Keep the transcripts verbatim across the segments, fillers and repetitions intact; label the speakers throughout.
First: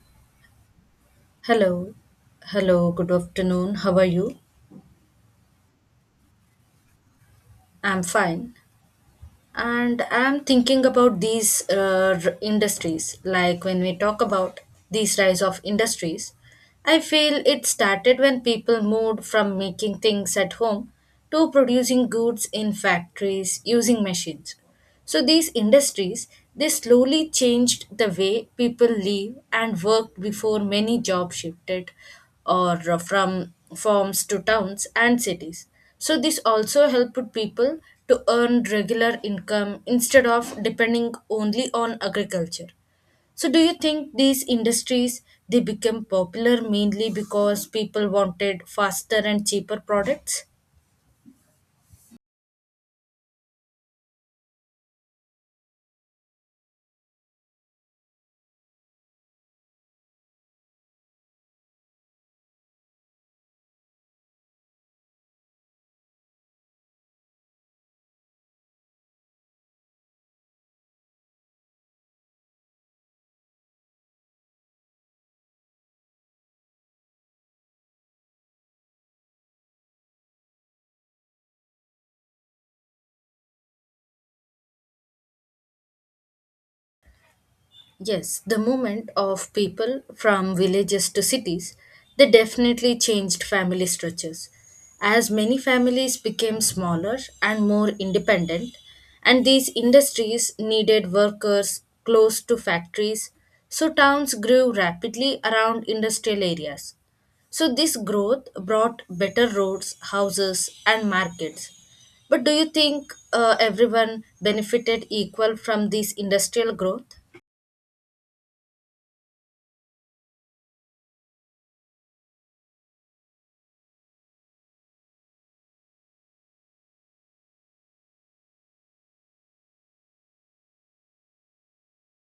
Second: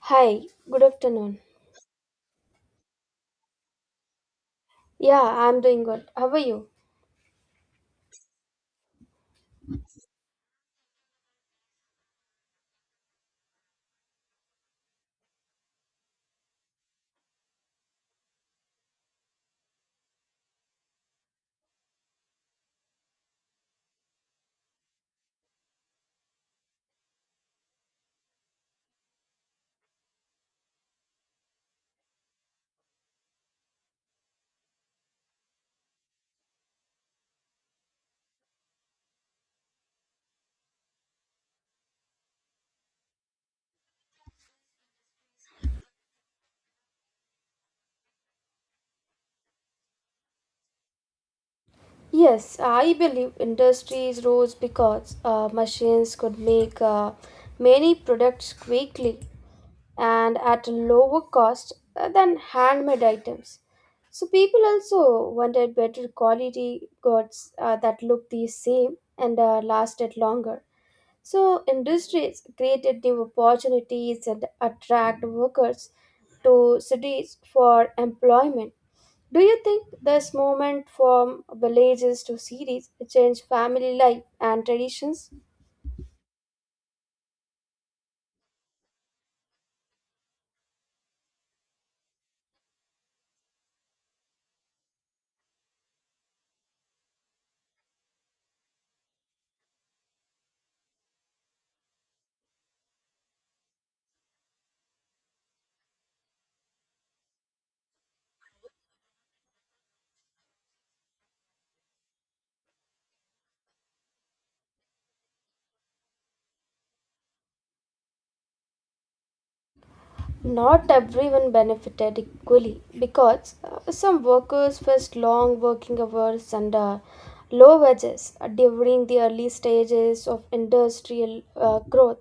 Speaker 1: Hi, good afternoon.
Speaker 2: Hello. Hello, good afternoon. How are you?
Speaker 1: Yeah, I'm doing good. How are you?
Speaker 2: I'm fine. And I'm thinking about these uh, r- industries. Like when we talk about these rise of industries, I feel it started when people moved from making things at home to producing goods in factories using machines. So these industries they slowly changed the way people live and worked before many jobs shifted or from farms to towns and cities. So this also helped people to earn regular income instead of depending only on agriculture. So do you think these industries they became popular mainly because people wanted faster and cheaper products?
Speaker 1: Yes, I believe industries rose because uh, machines could make uh, many products quickly and at a lower cost uh, than handmade items. So people also wanted better quality goods uh, that looked the same and uh, lasted longer. So industries created new opportunities and attract workers to cities for employment. Do you think this movement from villages to cities changed family life and traditions?
Speaker 2: Yes, the movement of people from villages to cities, they definitely changed family structures. As many families became smaller and more independent, and these industries needed workers close to factories, so towns grew rapidly around industrial areas. So, this growth brought better roads, houses, and markets. But do you think uh, everyone benefited equal from this industrial growth?
Speaker 1: Not everyone benefited equally because uh, some workers faced long working hours and uh, low wages during the early stages of industrial uh, growth.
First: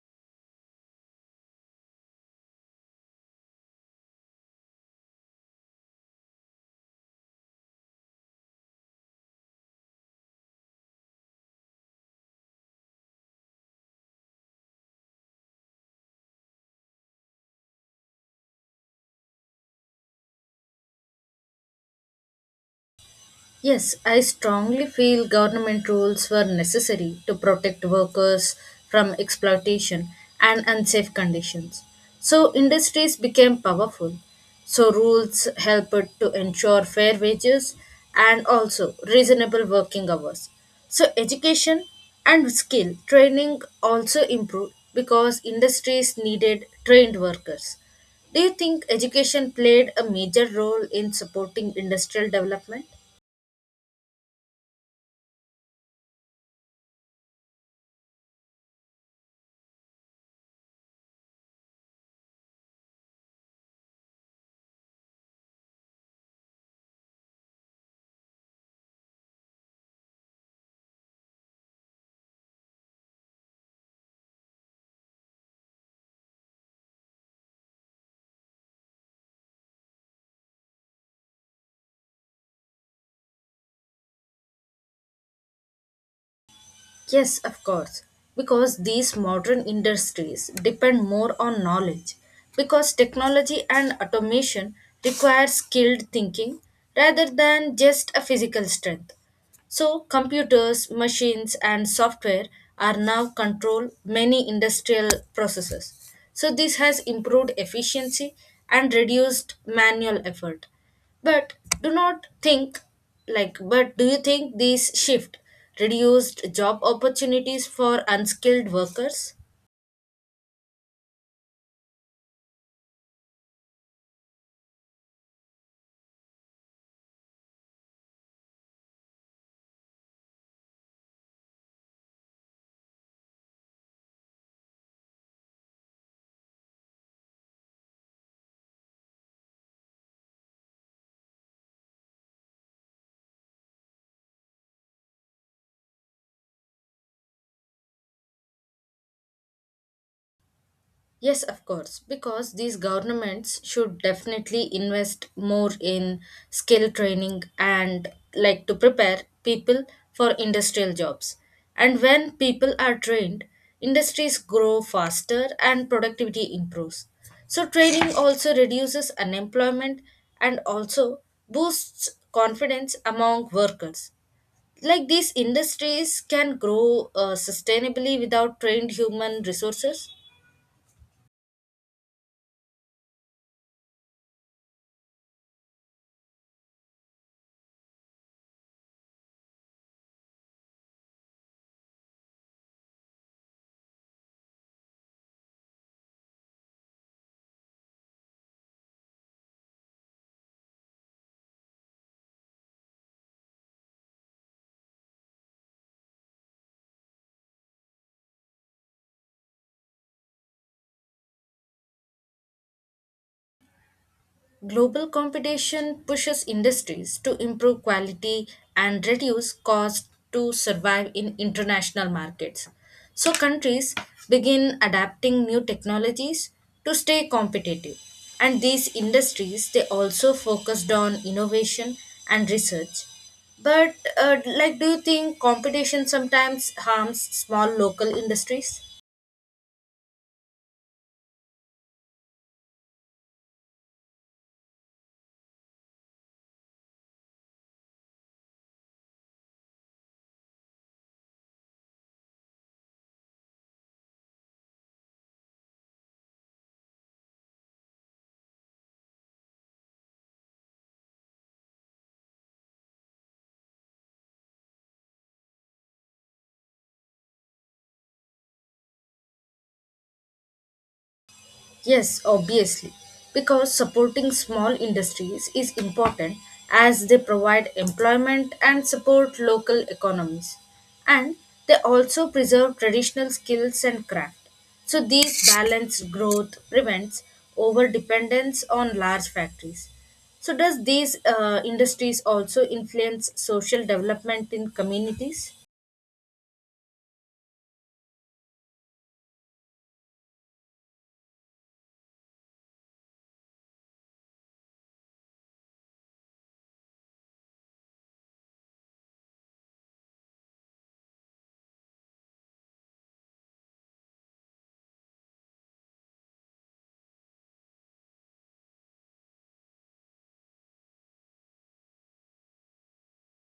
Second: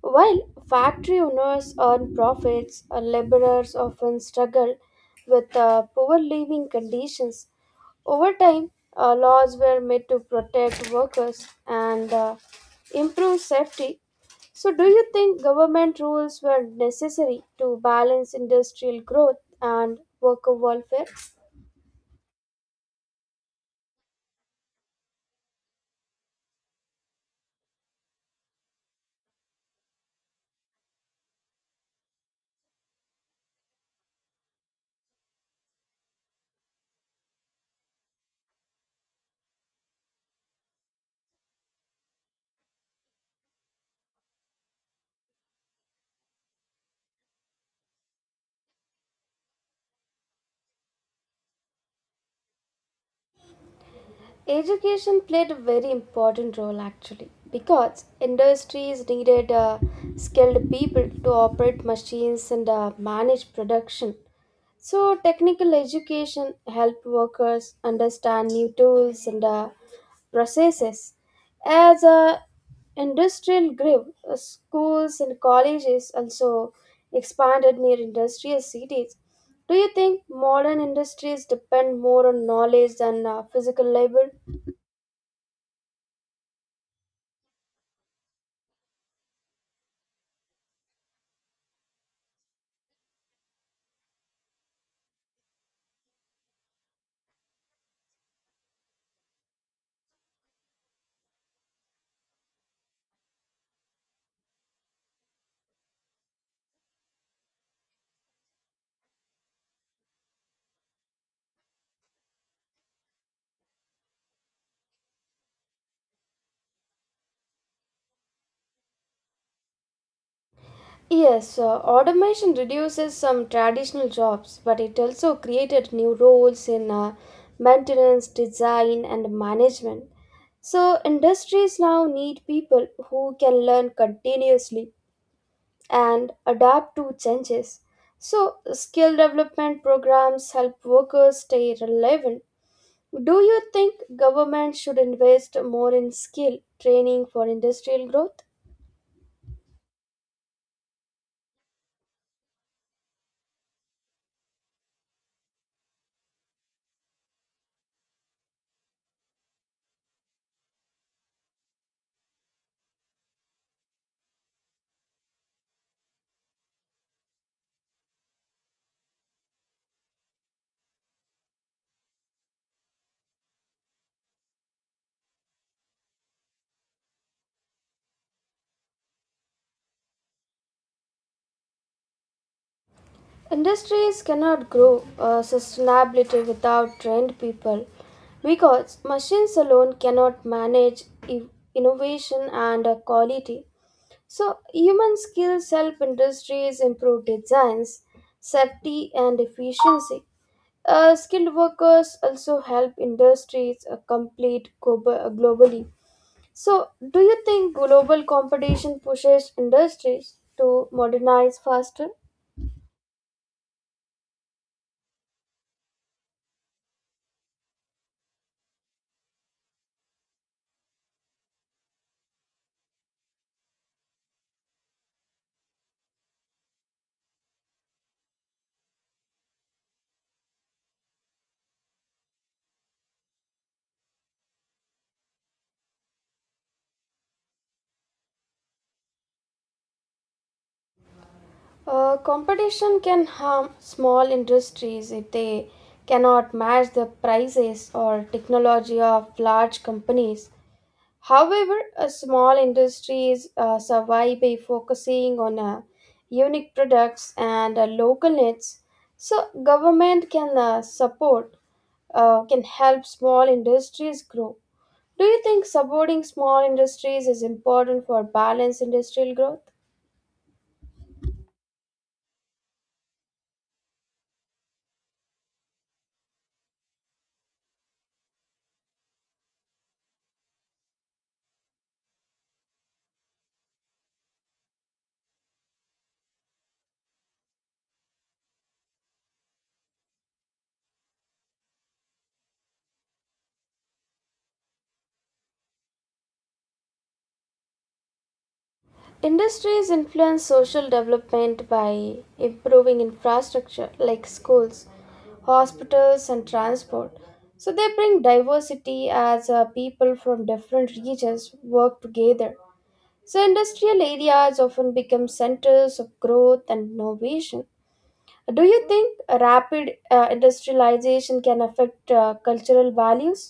Speaker 1: While factory owners earn profits, uh, laborers often struggle with uh, poor living conditions. Over time, uh, laws were made to protect workers and uh, improve safety. So, do you think government rules were necessary to balance industrial growth and worker welfare?
Speaker 2: Yes, I strongly feel government rules were necessary to protect workers from exploitation and unsafe conditions. So industries became powerful. So rules helped to ensure fair wages and also reasonable working hours. So education and skill training also improved because industries needed trained workers. Do you think education played a major role in supporting industrial development?
Speaker 1: Education played a very important role actually because industries needed uh, skilled people to operate machines and uh, manage production. So, technical education helped workers understand new tools and uh, processes. As uh, industrial grew, uh, schools and colleges also expanded near industrial cities. Do you think modern industries depend more on knowledge than uh, physical labor?
Speaker 2: Yes, of course, because these modern industries depend more on knowledge, because technology and automation require skilled thinking rather than just a physical strength. So, computers, machines, and software are now control many industrial processes. So, this has improved efficiency and reduced manual effort. But do not think like but do you think this shift reduced job opportunities for unskilled workers?
Speaker 1: Yes, uh, automation reduces some traditional jobs, but it also created new roles in uh, maintenance, design, and management. So, industries now need people who can learn continuously and adapt to changes. So, skill development programs help workers stay relevant. Do you think government should invest more in skill training for industrial growth?
Speaker 2: Yes, of course, because these governments should definitely invest more in skill training and like to prepare people for industrial jobs. And when people are trained, industries grow faster and productivity improves. So, training also reduces unemployment and also boosts confidence among workers. Like these industries can grow uh, sustainably without trained human resources.
Speaker 1: Industries cannot grow uh, sustainability without trained people because machines alone cannot manage i- innovation and uh, quality. So, human skills help industries improve designs, safety, and efficiency. Uh, skilled workers also help industries uh, complete globa- globally. So, do you think global competition pushes industries to modernize faster?
Speaker 2: Global competition pushes industries to improve quality and reduce costs to survive in international markets. So, countries begin adapting new technologies to stay competitive. And these industries, they also focused on innovation and research. But, uh, like, do you think competition sometimes harms small local industries?
Speaker 1: Uh, competition can harm small industries if they cannot match the prices or technology of large companies. However, a small industries uh, survive by focusing on uh, unique products and uh, local needs. So, government can uh, support uh, can help small industries grow. Do you think supporting small industries is important for balanced industrial growth?
Speaker 2: Yes, obviously, because supporting small industries is important as they provide employment and support local economies. And they also preserve traditional skills and craft. So, these balanced growth prevents over dependence on large factories. So, does these uh, industries also influence social development in communities?
Speaker 1: Industries influence social development by improving infrastructure like schools, hospitals, and transport. So they bring diversity as uh, people from different regions work together. So industrial areas often become centers of growth and innovation. Do you think rapid uh, industrialization can affect uh, cultural values?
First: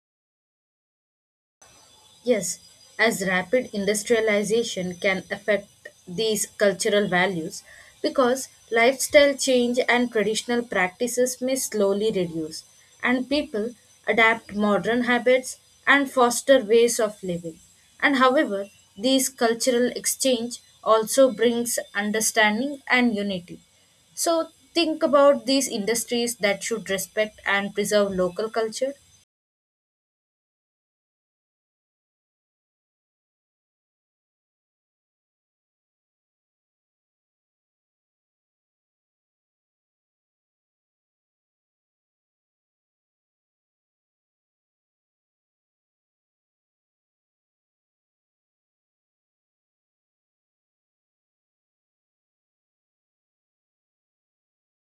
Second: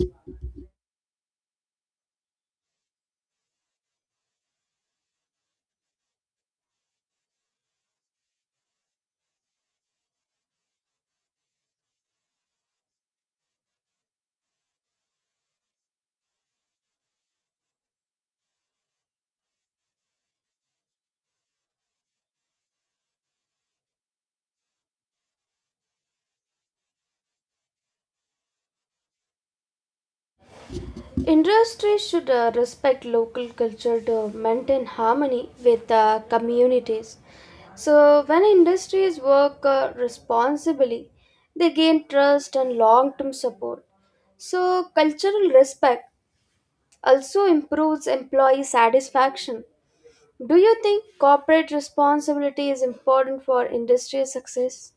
Speaker 2: Yes, as rapid industrialization can affect these cultural values because lifestyle change and traditional practices may slowly reduce, and people adapt modern habits and foster ways of living. And however, these cultural exchange also brings understanding and unity. So think about these industries that should respect and preserve local culture.
Speaker 1: Industries should uh, respect local culture to maintain harmony with uh, communities. So, when industries work uh, responsibly, they gain trust and long term support. So, cultural respect also improves employee satisfaction. Do you think corporate responsibility is important for industry success?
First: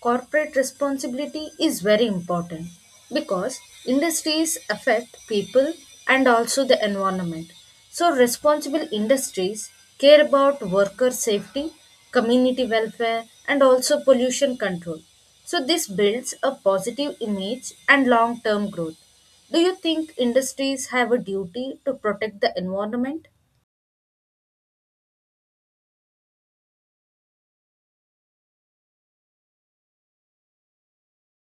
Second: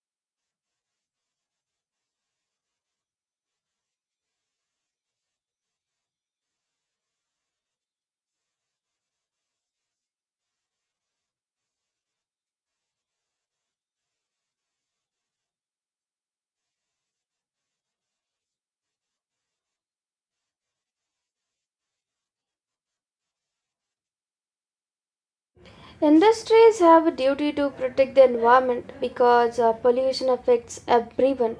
Speaker 2: Corporate responsibility is very important because industries affect people and also the environment. So, responsible industries care about worker safety, community welfare, and also pollution control. So, this builds a positive image and long term growth. Do you think industries have a duty to protect the environment?
Speaker 1: Industries have a duty to protect the environment because uh, pollution affects everyone.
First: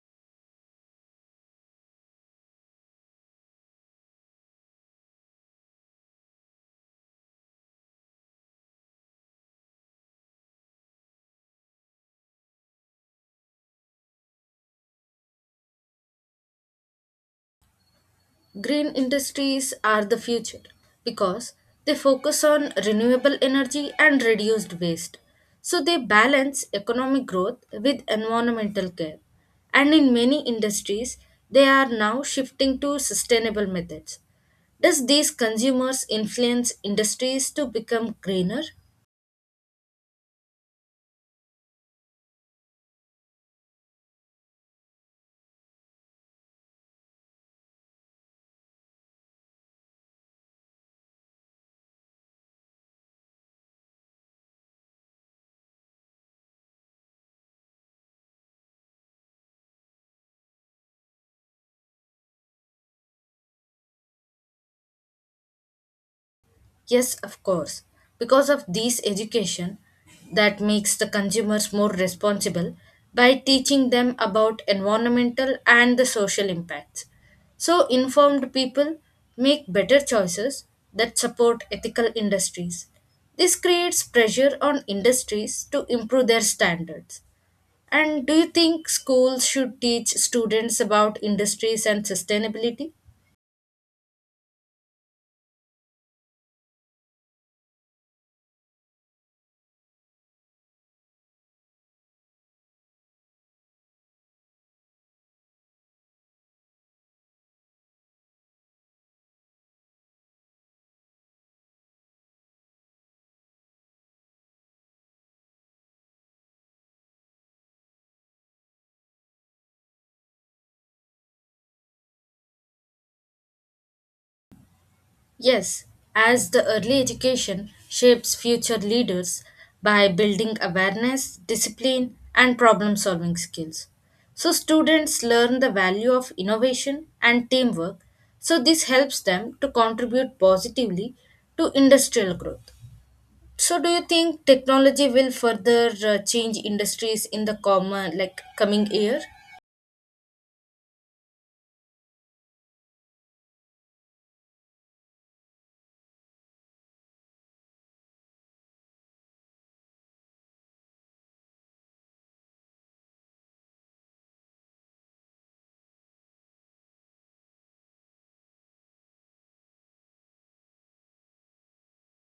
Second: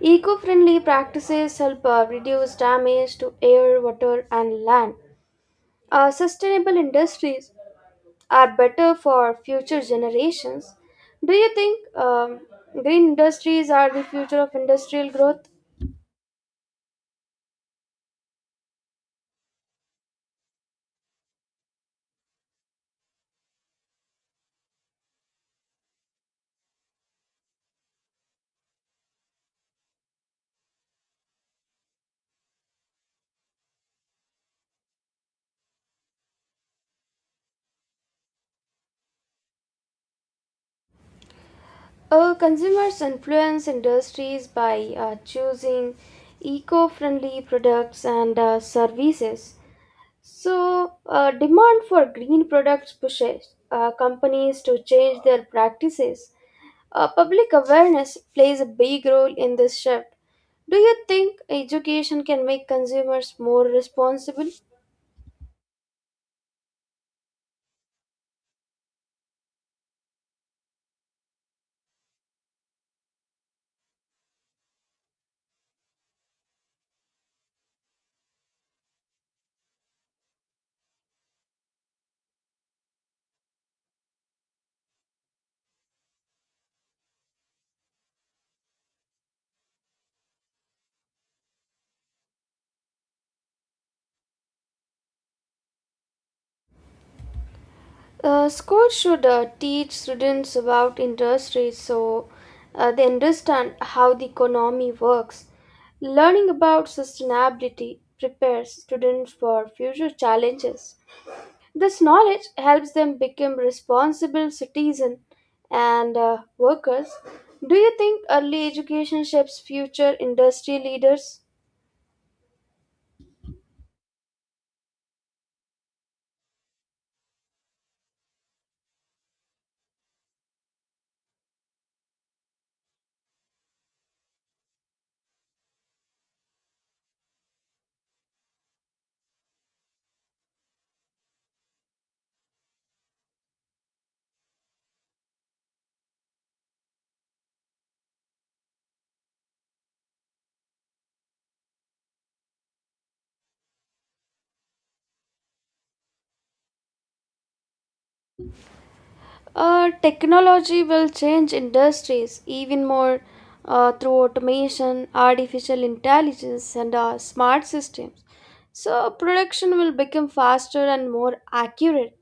Speaker 1: Eco friendly practices help uh, reduce damage to air, water, and land. Uh, sustainable industries are better for future generations. Do you think um, green industries are the future of industrial growth?
Speaker 2: Green industries are the future because they focus on renewable energy and reduced waste. So they balance economic growth with environmental care. And in many industries, they are now shifting to sustainable methods. Does these consumers influence industries to become greener?
Speaker 1: Uh, consumers influence industries by uh, choosing eco friendly products and uh, services. So, uh, demand for green products pushes uh, companies to change their practices. Uh, public awareness plays a big role in this shift. Do you think education can make consumers more responsible?
Speaker 2: Yes, of course. Because of this education that makes the consumers more responsible by teaching them about environmental and the social impacts. So informed people make better choices that support ethical industries. This creates pressure on industries to improve their standards. And do you think schools should teach students about industries and sustainability?
Speaker 1: Uh, schools should uh, teach students about industries so uh, they understand how the economy works. Learning about sustainability prepares students for future challenges. This knowledge helps them become responsible citizens and uh, workers. Do you think early education shapes future industry leaders?
Speaker 2: Yes, as the early education shapes future leaders by building awareness, discipline, and problem solving skills. So, students learn the value of innovation and teamwork. So, this helps them to contribute positively to industrial growth. So, do you think technology will further uh, change industries in the common, like coming year?
Speaker 1: Uh, technology will change industries even more uh, through automation, artificial intelligence, and uh, smart systems. So, production will become faster and more accurate.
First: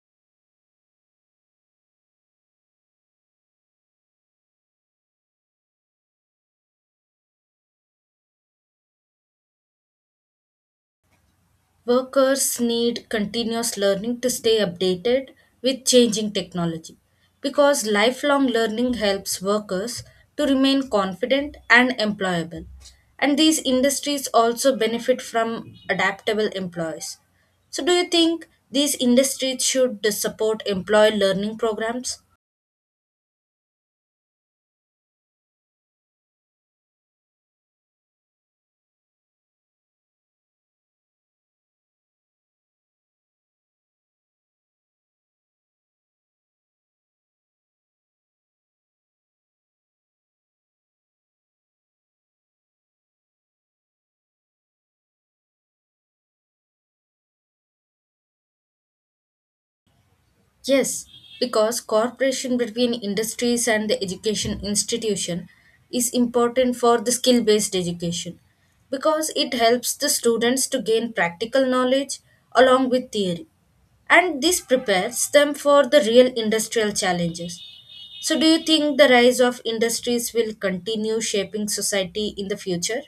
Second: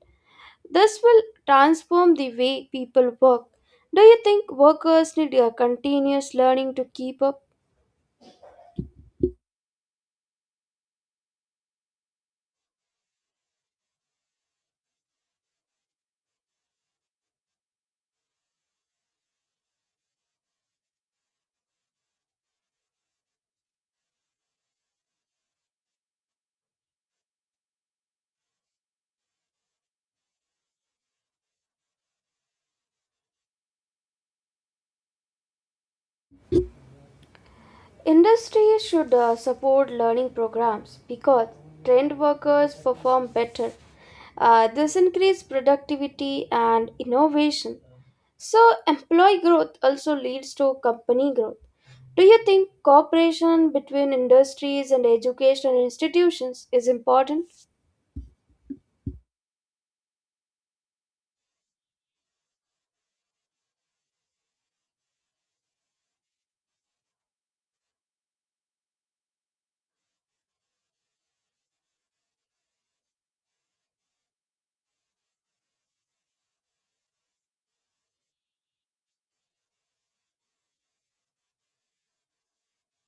Speaker 1: This will transform the way people work. Do you think workers need uh, continuous learning to keep up?
Speaker 2: Workers need continuous learning to stay updated with changing technology because lifelong learning helps workers to remain confident and employable. And these industries also benefit from adaptable employees. So, do you think these industries should support employee learning programs?
Speaker 1: Industry should uh, support learning programs because trained workers perform better. Uh, this increases productivity and innovation. So, employee growth also leads to company growth. Do you think cooperation between industries and educational institutions is important?
Speaker 2: Yes, because cooperation between industries and the education institution is important for the skill based education because it helps the students to gain practical knowledge along with theory and this prepares them for the real industrial challenges. So do you think the rise of industries will continue shaping society in the future?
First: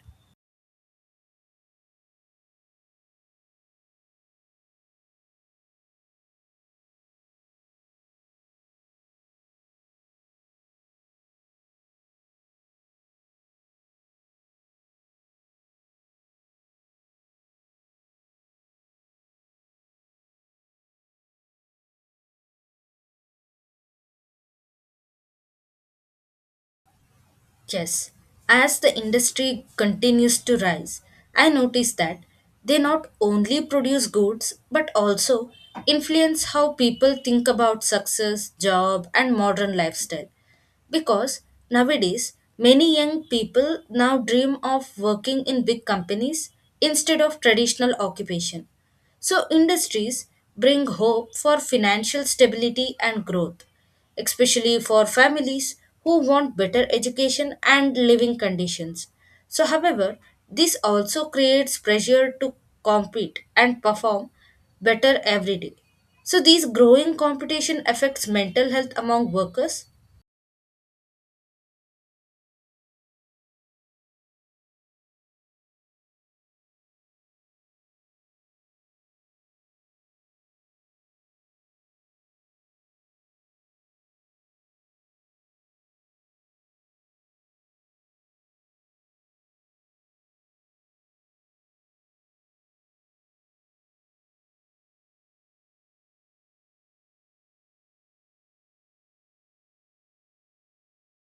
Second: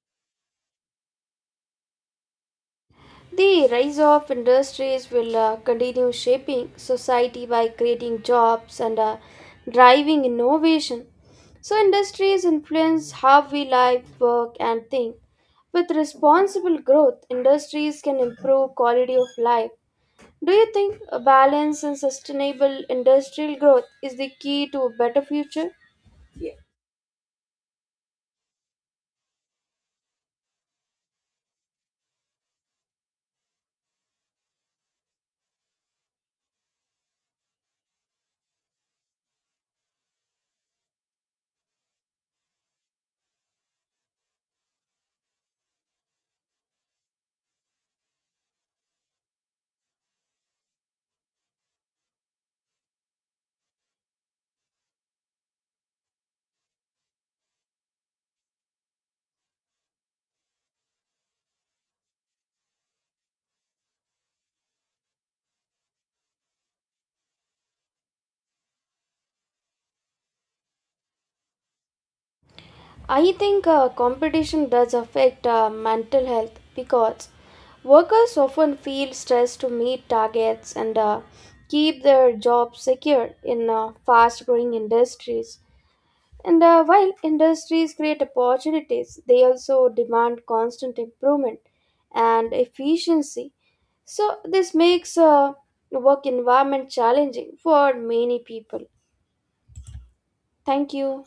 Speaker 1: The rise of industries will uh, continue shaping society by creating jobs and uh, driving innovation. So, industries influence how we live, work, and think. With responsible growth, industries can improve quality of life. Do you think a balanced and sustainable industrial growth is the key to a better future?
Speaker 2: Yes, as the industry continues to rise, I notice that they not only produce goods but also influence how people think about success, job, and modern lifestyle. Because nowadays, many young people now dream of working in big companies instead of traditional occupation. So, industries bring hope for financial stability and growth especially for families who want better education and living conditions. So, however, this also creates pressure to compete and perform better every day. So, these growing competition affects mental health among workers
Speaker 1: I think uh, competition does affect uh, mental health because workers often feel stressed to meet targets and uh, keep their jobs secure in uh, fast growing industries. And uh, while industries create opportunities, they also demand constant improvement and efficiency. So, this makes uh, work environment challenging for many people. Thank you.